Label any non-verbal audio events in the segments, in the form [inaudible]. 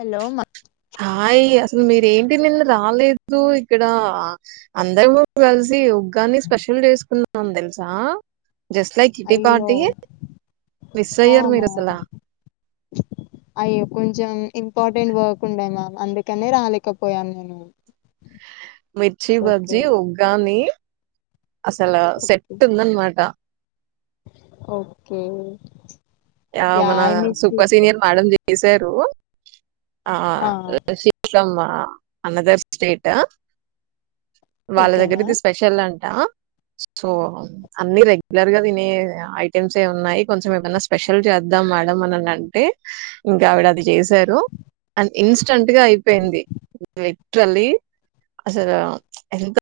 Hello మా హా ఏ ఇలు మీరేంటి నిన్ను రాలేదు ఇక్కడ అందర కలిసి కాగానీ స్పెషల్ చేసుకున్నా ఉన్ తెలుసా జస్ట్ లైక్ కిట్టి అయ్యో పార్టీ హా మిస్సయ్యర్ మీరు మ్యామ్ అసలా అయ్యో కొంచెం ఇంపార్టెంట్ వర్క్ ఉండేనా అందుకనే రాలేకపోయాను నేను మిర్చి ఓకే బజ్జి ఉగ్గానీ అసలు సెట్ ఉందనమాట ఓకే యా మన I miss super it senior madam the ఇసేరు ఆ శీతమ్మా అనదర్ స్టేటా వాళ్ళ ఓకే దగ్గరది మ్యామ్ స్పెషల్ అంటా సో అన్ని రెగ్యులర్గా తినే ఐటెమ్సే ఉన్నాయి కొంచెం ఏమన్నా స్పెషల్ చేద్దాం మేడం అని అంటే ఇంకా ఆవిడ అది చేసారు అ ఇన్స్టంట్గా అయిపోయింది లిటిరల్లీ అసలు ఎంత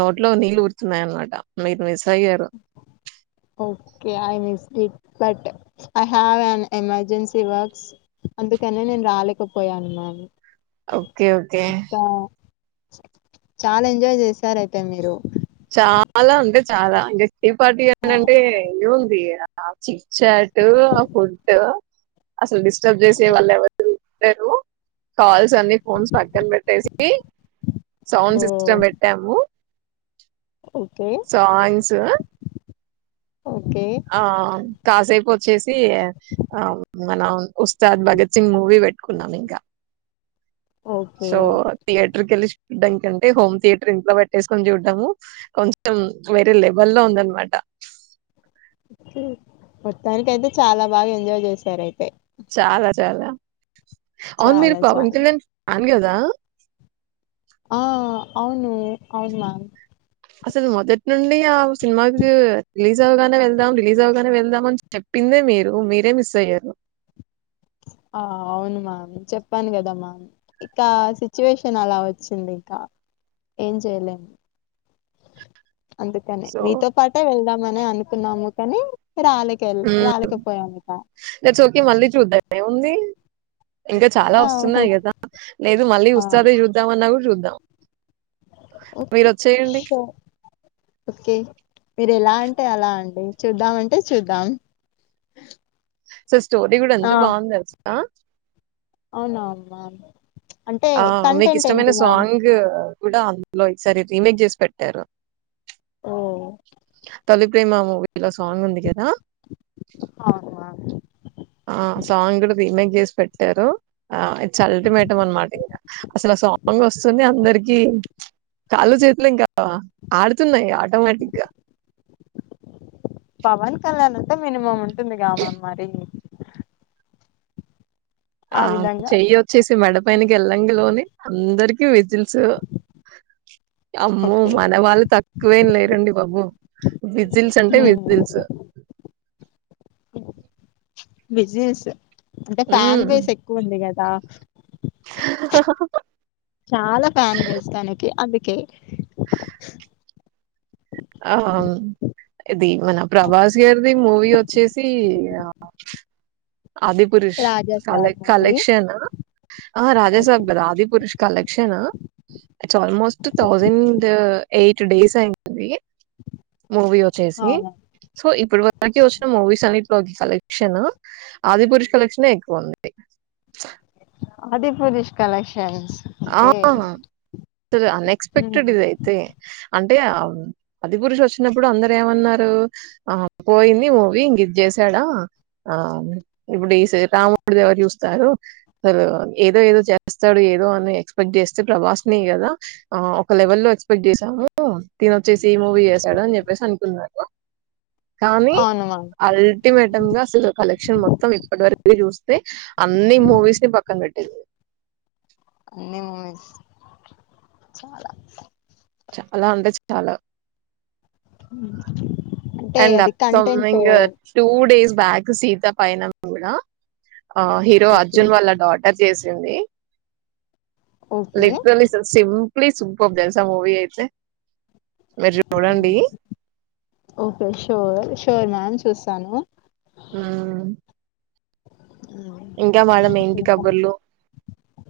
నోట్లో నీళ్ళు ఉరుతున్నాయి అనమాట మీరు మిస్ అయ్యారు okay I miss it but I have an emergency works అందుకనే నేను రాలేకపోయాను మ్యామ్ ఓకే ఓకే ఇంకా చాలా ఎంజాయ్ చేశారయితే మీరు చాలా అంటే ఏ పార్టీ ఆ, అంటే ఇవ్ ది ఆ చిక్ చాట్ ఆ ఫుడ్ అసలు చేసే వాళ్ళు ఎవరు దరు కాల్స్ అన్ని ఫోన్స్ పక్కన పెట్టేసి సౌండ్ ఓ సిస్టమ్ పెట్టాము ఓకే సాంగ్స్ ఓకే ఆ కాసేపు వచ్చేసి ఆ మనం ఉస్తాద్ భగత్ సింగ్ మూవీ పెట్టుకున్నాం ఇంకా ఓకే సో థియేటర్ కెళ్ళి దానికంటే హోమ్ థియేటర్ ఇంట్లో పెట్టేసుకొని చూడ్డము కొంచెం వేరే లెవెల్ లో ఉందనమాట మొత్తానికి అయితే చాలా బాగా ఎంజాయ్ చేశారయితే చాలా చాలా అవును మీరు చాలా చాలా పవన్ కళ్యాణ్ అన్ గదా ఆ అవును అవును మామ్ అసలు మొదటి నుండి ఆ సినిమాకి రిలీస్ లీజ అవగానే వెళ్దాం రిలీజ్ అవగానే వెళ్దాం అని చెప్పిందే మీరు మీరే మిస్ అయ్యారు ఆ అవును మా చెప్పాను కదా మా ఇంకా సిచ్యువేషన్ అలా వచ్చింది ఇంకా ఏం చేయలేము అందుకని సో మీతో పాటే వెళ్దామని అనుకున్నాము కానీ రాలేక హ్మ్ రాలేకపోయాము ఇక ఈ చోకి మళ్ళీ చూద్దాం ఏముంది ఇంకా చాలా ఆ వస్తున్నాయి హో- కదా లేదు మళ్ళీ ఉస్తాదే చూద్దామని అన్న కూడ చూ నో ఒకే షో ఓకే మీరు ఎలా అంటే అలా అండి చూద్దామంటే చూద్దాం సో స్టోరీ కూడా ఆ ఎంత బాగుంది తెలుస్ ఆ అవునా అమ్మా ఆ మీకు ఇష్టమైన సాంగ్ కూడా అందులో ఈసారి రీమేక్ చేసి పెట్టారు ఓ తొల్లిప్రేమ మూవీ ఇలా సాంగ్ ఉంది కదా అవును మ్యామ్ ఆ సాంగ్ కూడా రీమేక్ చేసి పెట్టారు ఆ చల్టిమేట్ అన్నమాట్ అసలు ఆ సాంగ్ వస్తుంది అందరికి కాళ్ళు చేతులు ఇంకా ఆడుతున్నాయి ఆటోమేటిక్గా పవన్ కళ్యాణ అంటే మినిమమ్ ఉంటుంది గ మరీ మా టెక్నిక్ ఆ చెయ్యి వచ్చేసి మెడ పైనకి వెళ్ళంగ లోనే అందరికి విజిల్స్ అమ్మో ఓకే మన వాళ్ళు తక్కువేం లేరండి బాబు విజిల్స్ అంటే హ్మ్ విజిల్స్ బిజినెస్ అంటే ఫ్యాన్ హ్మ్ బేస్ ఎక్కువ ఉంది కదా చాలా ఫ్యాన్ బేస్ దానకి అది ఒకే ఆహ ఇది మన ప్రభాస్ గారిది మూవీ వచ్చేసి ఆది పపురుష రాజా కలె సాబ్ మూవీ కలెక్షన్ ఆ రాజాసబ్ గదా ఆది పురుష్ కలెక్షన్ ఆ it's almost thousand eight days అయింటుంది మూవీ వచ్చేసి అవును సోఇప్ప ఇప్పుడు వరకిచ్చిన మూవీస్ అన్నిట్లో కలెక్షన్ ఆది పురుష్ కలెక్షన్ ఏ ఎక్కువ ఉంది ఆదిపురుష్ కాల ఆ హ్మ్. అన్ఎక్స్పెక్టెడ్ ఇదయితే అ అంటే ఆది పురుషు వచ్చినప్పుడు అందర ఏమన్నారు ఆ పోయింది మూవీ ఇం ఇది చేసాడా ఆ ఇప్పుడు ఈ రాముడి ద ఎవరు చూస్తారు అసలు ఏదో ఏదో చేస్తాడు ఏదో ఎక్స్పెక్ట్ చేస్తే ప్రభాస్ ని కదా ఒక లెవెల్ లో ఎక్స్పెక్ట్ చేసాము దీని వచ్చేసి ఈ మూవీ చేసాడు అని చెప్పేసి అనుకున్నా కానీ అవును మ్యామ్ అల్టిమేటమ్ గా అసలు కలెక్షన్ మొత్తం ఇప్పటి వరకి అన్ని మూవీస్ ని పక్కన పెట్టింది. మ్ చాలా చాలా అంటే చాలా అంటే అండ్ అది up content coming two days back Sita పైన కూడా ఆ హీరో ఓకే అర్జున్ వాళ్ళ డాటర్ చేసింది okay literally sir same simply superb తెలుసా మూవీ అయితే మీరు హ్మ్. చూడండి ఓకే షూర్ షూర్ మ్యామ్ చూస్తాను ఉమ్ ఏంటి ఇంకా కబుర్లు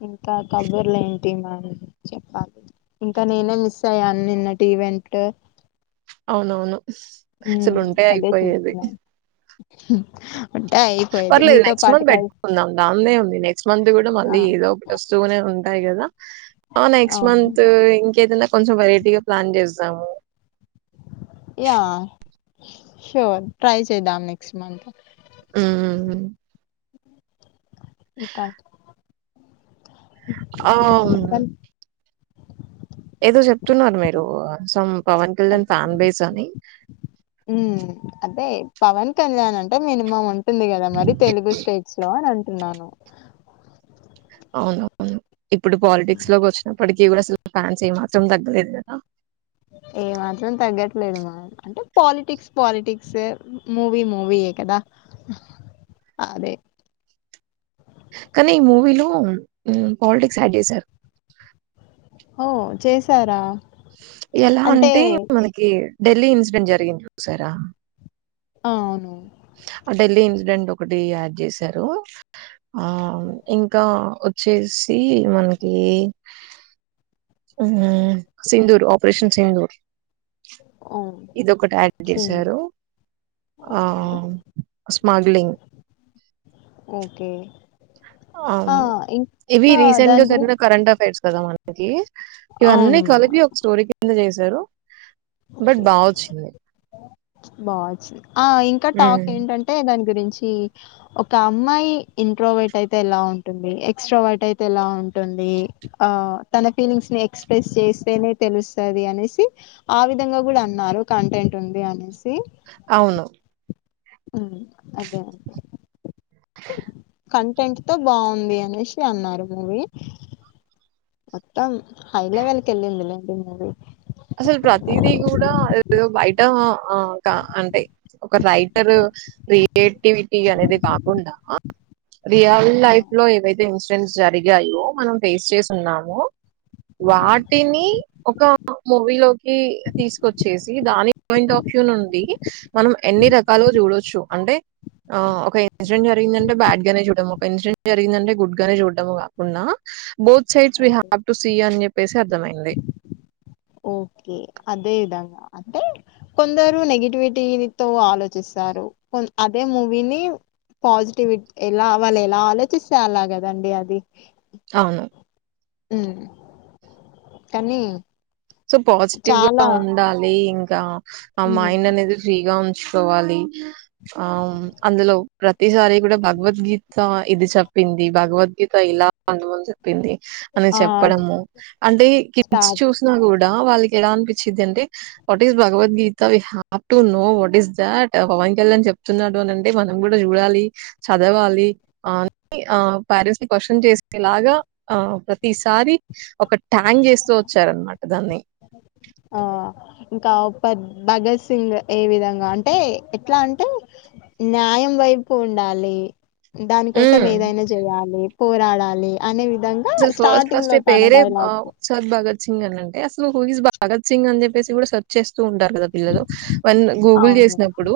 ఇంకా కబ్బర్లే ఏంటి చెప్పాలి ఇంకా నేనే మిస్ అయ్యాను నిన్నటి ఈవెంట్ అవునవును అసలు హ్మ్. ఉంటే అదే అయిపోయేది చూస్తున్నాను ఉంటే అయిపోయేది పర్లేదు మీతో నెక్స్ట్ పాటు మంత్ కల్ పెట్టుకుందాం దాన్దేముంది నెక్స్ట్ మంత్ కూడా ఆ మళ్ళీ ఏదో ఒక్కటి వస్తూనే ఉంది టాయ్ కదా ఆ నెక్స్ట్ అవును మంత్ ఇంకేద కొంచెం వెరైటీగా ప్లాన్ చేస్తు ఆ యా షోర్ ట్రై చేద్దాం నెక్స్ట్ మంత్ ఆ ఇకా అవును ఏదో చెప్తున్నారు మీరు some Pawan Kalyan fan base అని హ్మ్ అదే పవన్ కళ్యాణ్ అంటే మినిమం ఉ ంది కదా మరి తెలుగు స్టేట్స్ లో అని నను అవునవును ఇప్పుడు పాలిటిక్స్ లోకి వచ్చినాం ఇప్పటికీ కూడా అసలు ప్లాన్స్ ఏమాత్రం తగ్గలేదు కదా ఏ మాత్రం తగ్గట్లేదు మం అంటే పాలిటిక్స్ పాలిటిక్సే మూవీ మూవీయే కదా అదే కానీ ఈ మూవీలో హ్మ్ పాలిటిక్స్ యాడ్ చేసారు ఓ చేసారా ఎలా అంటే మనకి ఢిల్లీ ఇన్సిడెంట్ జరిగింది చూసారా అ అవును ఆ ఢిల్లీ ఇన్సిడెంట్ ఒకటి యాడ్ చేశారు ఆ ఇంకా వచ్చేసి మనకి హ్మ్ సిందూర్ ఆపరేషన్ సిందూర్ ఓ ఇదిఒకటి యాడ్ సింగ్ చేసారు ఆ ఓకే స్మగ్లింగ్ ఓకే ఆ ఇవి ఇంకా రిసెంట్గా దాని చదివిన గురించి కరంట్ అఫెర్స్ కద మనకీ ఇవి అన్నీ అవును కలిపి ఒక స్టోరికి ఎంత చేశారు బట్ ఓకే బా వచ్చింది బా వచ్చి ఆ ఇంకా టాక్ హ్మ్ ఏంటంటే దానికి గురించి ఒక అమ్మాయి ఇంట్రోవర్ట్ అయితే ఎలా ఉంటుంది ఎక్స్ట్రోవర్ట్ అయితే ఎలా ఉంటుంది ఆ తన ఫీలింగ్స్ ని ఎక్స్ప్రెస్ చేస్తేనే తెలుస్తాది అనేసి ఆ విధంగా కూడా అన్నారు కంటెంట్ ఉంది అని సి అవును అదే అండి కంటెంట్ తో బావుంది అనేసి అన్నారు మూవీ మొత్తం హై లెవెల్ కెళ్లిందిలే అసలు ప్రతిదీ కూడా ఏదో బయట ఒకా అంటే ఒక రైటర్ [unintelligible] ఆక్టివిటీ అనేది కాకుండా రియల్ ఆ లైఫ్ లో ఏవైతే ఉస్ జన్స్ జరిగాయో మనం ఫేస్ చేసి ఉన్నాము వాటిని ఒక మూవీలోకి తీసుకొచ్చేసి దాని పాయింట్ ఆఫ్ వ్యూ నుండి మనం ఎన్ని రకాలుగా చూడొచ్చు అంటే ఆ ఒక ఇన్సిడెంట్ జరిగిందంటే బ్యాడ్ గానే చూడము ఒక ఇన్సిడెంట్ జరిగిందంటే గుడ్ గానే చూడ్డము కాకుండా both sides we okay have up to see అని చెప్పి వేసి అర్థమైంది ఓకే అదే విధంగా అంటే కొందరు నెగిటివిటీ తో ఆలోచిస్తారు కొం అదే మూవీని పాజిటివి ఎలా వాళ్ళు ఎలా ఆలోచిస్తే అలాగదండి అది అవును హ్మ్ కనీ సో పాజిటివ్ గా ఉండాలి ఇం కా ఆ మైండ్ ఉమ్ అనేది అనేది ఫ్రీగా ఉం చ్ కోవాలి ఆ అందులో ప్రతిసారి కూడా భగవద్గీత ఇది చెప్పింది భగవద్గీత ఇలా అందుముందు చెప్పింది అని ఆ చెప్పడము అంటే కిడ్స్ స్టార్ట్ చూస్ కూడా వాళ్ళకి ఎలా అనిపించిది అంటడి what is Bhagavad Gita we have to know what is that Pawan Kalyan చెప్తున్నాడు అనింటే మనం కూడా చూడాలి చదవాలి అని ఆ పేరెంట్స్ ని క్వశ్చన్ చేసేలాగా ఆ ప్రతిసారి ఒక ట్యాంగ్ చేస్తూ వచ్చారనమాట దాన్ని ఆ ఇంకా పద్ భగత్ సింగ్ ఏ విధంగా అంటే ఎట్లా అంటే న్యాయం వైపు ఉండాలి దానికోసం హ్మ్. ఏదైనా చేయాలి పోరాడాలి అనే వి ఫస్ట్ ఫస్ట్ పెరే ఉత్సాహ భగద్ సింగ్ అని అంటే అసలు హు ఇజ్ భగత్ సింగ్ అని చెప్పేసి కూడా సెర్చ్ చేస్తూ ఉంటారు గా పిల్లలు వన్ గూగుల్ అవును చేసినప్పుడు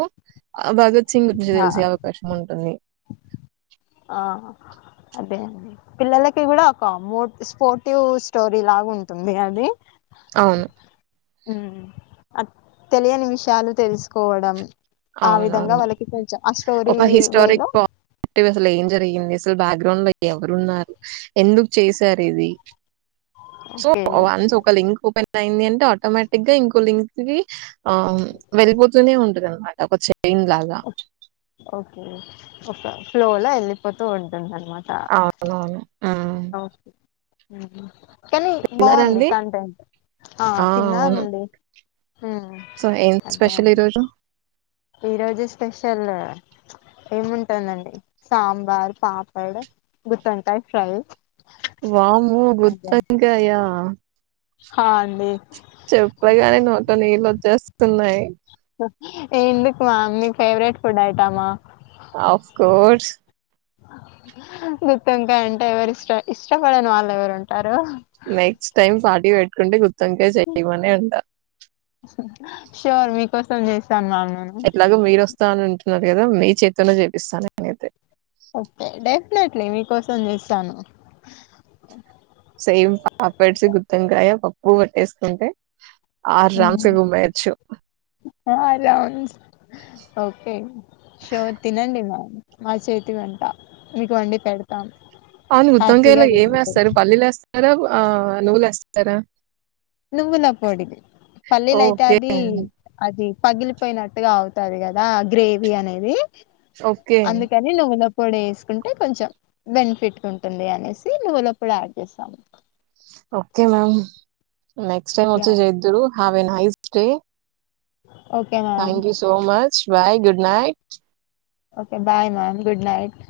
ఆ భగత్ సింగ్ గురించి ఆ తెలిసే అవకాశం ఉంటుంది ఆ అదే అండి పిల్లలకి కూడా ఒక మో స్పోర్టివ్ స్టోరీ లాగా ఉంటుంది అని అవును హ్మ్ అ తెలియని విషయాలు తెలుసుకోవడం ఆ విధంగా అవునువును వాళ్ళకి కొంచెం ఆ స్టోరీ ఒక హిస్టారిక్ వేలో [unintelligible] అసలు ఏం జర్ [unintelligible] బ్యాక్గ్రౌండ్ లో ఎవరున్నారు ఎందుకు చేసారు ఇది సో ఓకే వన్స్ ఒక లింక్ ఓపెన్ అయింది అంటే ఆటోమేటిక్ గా ఇంకో లింక్ కి ఆ వెళ్ళిపోతూనే ఉంటది అనమా టకొచ్చే ఎమ్ లాగా ఓ ఓ ఫ్లోల్ ఎల్లిపోతు ఉం [unintelligible] అవును హ్మ్ ఓకే హ్మ్ హు కానీ తిన్నారా బాగుంది అండి? కంటెంట్ ఆ తిన్నామండి సో ఏం స్పెషల్ ఈరోజు ఈ రోజు స్పెషల్ ఏముంటుందండి సాంబార్ పాపడ్ గుత్తోంకాయ ఫ్రై వామ్మో అదే గుత్తొంకాయ హా అండి చెప్పగానే నోట్లో నీళ్ళు వచ్చేస్ తున్నాయ్ ఎందుకు మేమ్ మీ ఫేవరెట్ ఫుడ్ ఐటమా అఫ్ కోర్స్ గుత్తొంకాయ్ అంటే ఎవరిష్ట ఇష్టపడని వాళ్ళు ఎవరు ఉంటారు నెక్స్ట్ టైమ్ పార్టీ పెట్టుకుంటే గుత్ తంటే చేయమనే అంట ప్చ్ షోర్ మీకోసం చేస్ ఎట్లాగో మీరే వస్తానన్ న్నారు కదా మీ చేత్తోనే చేపిస్తాను నేను అయితే ఓకేే డై అట్లట్లే మీకోసం చేస్తాను. సేమ్ పాపెడ్స్ గుత్తవంకాయ పప్పు వట్టేసుకుంటే ఆ రామ్సు మ్మ్. గుమ్మెయచ్చు హ్ ఆ, రౌండ్స్ ఓకే షోర్ తినండి, మామ్ మా చేతి వంట మీకు వండి పెడతాం. అవును ఉద్ధం హ్యాపీగా కాయలో ఏం తినండి వేస్తారు పల్లీలు వేస్త్ తారా ఆ నువ్వులు వేస్తారా నువ్వుల పొడిది పల్లీల్ అయితే ఓకే అది అది పగిలిపోయినట్టుగా అవుతది కదా గ్రేవీ అనేది ఓకే అందుకని నువ్వుల ప్ పొడి వేసుకుంటే కొంచెం బెనిఫిట్గా ఉంటుంది. అనేసి నువ్వుల పొడి యాడ్ చేస్తాము. Okay ma'am next time yeah వచ్చి చేద్దురు have a nice stay okay ma'am thank you so much bye good night okay bye ma'am good night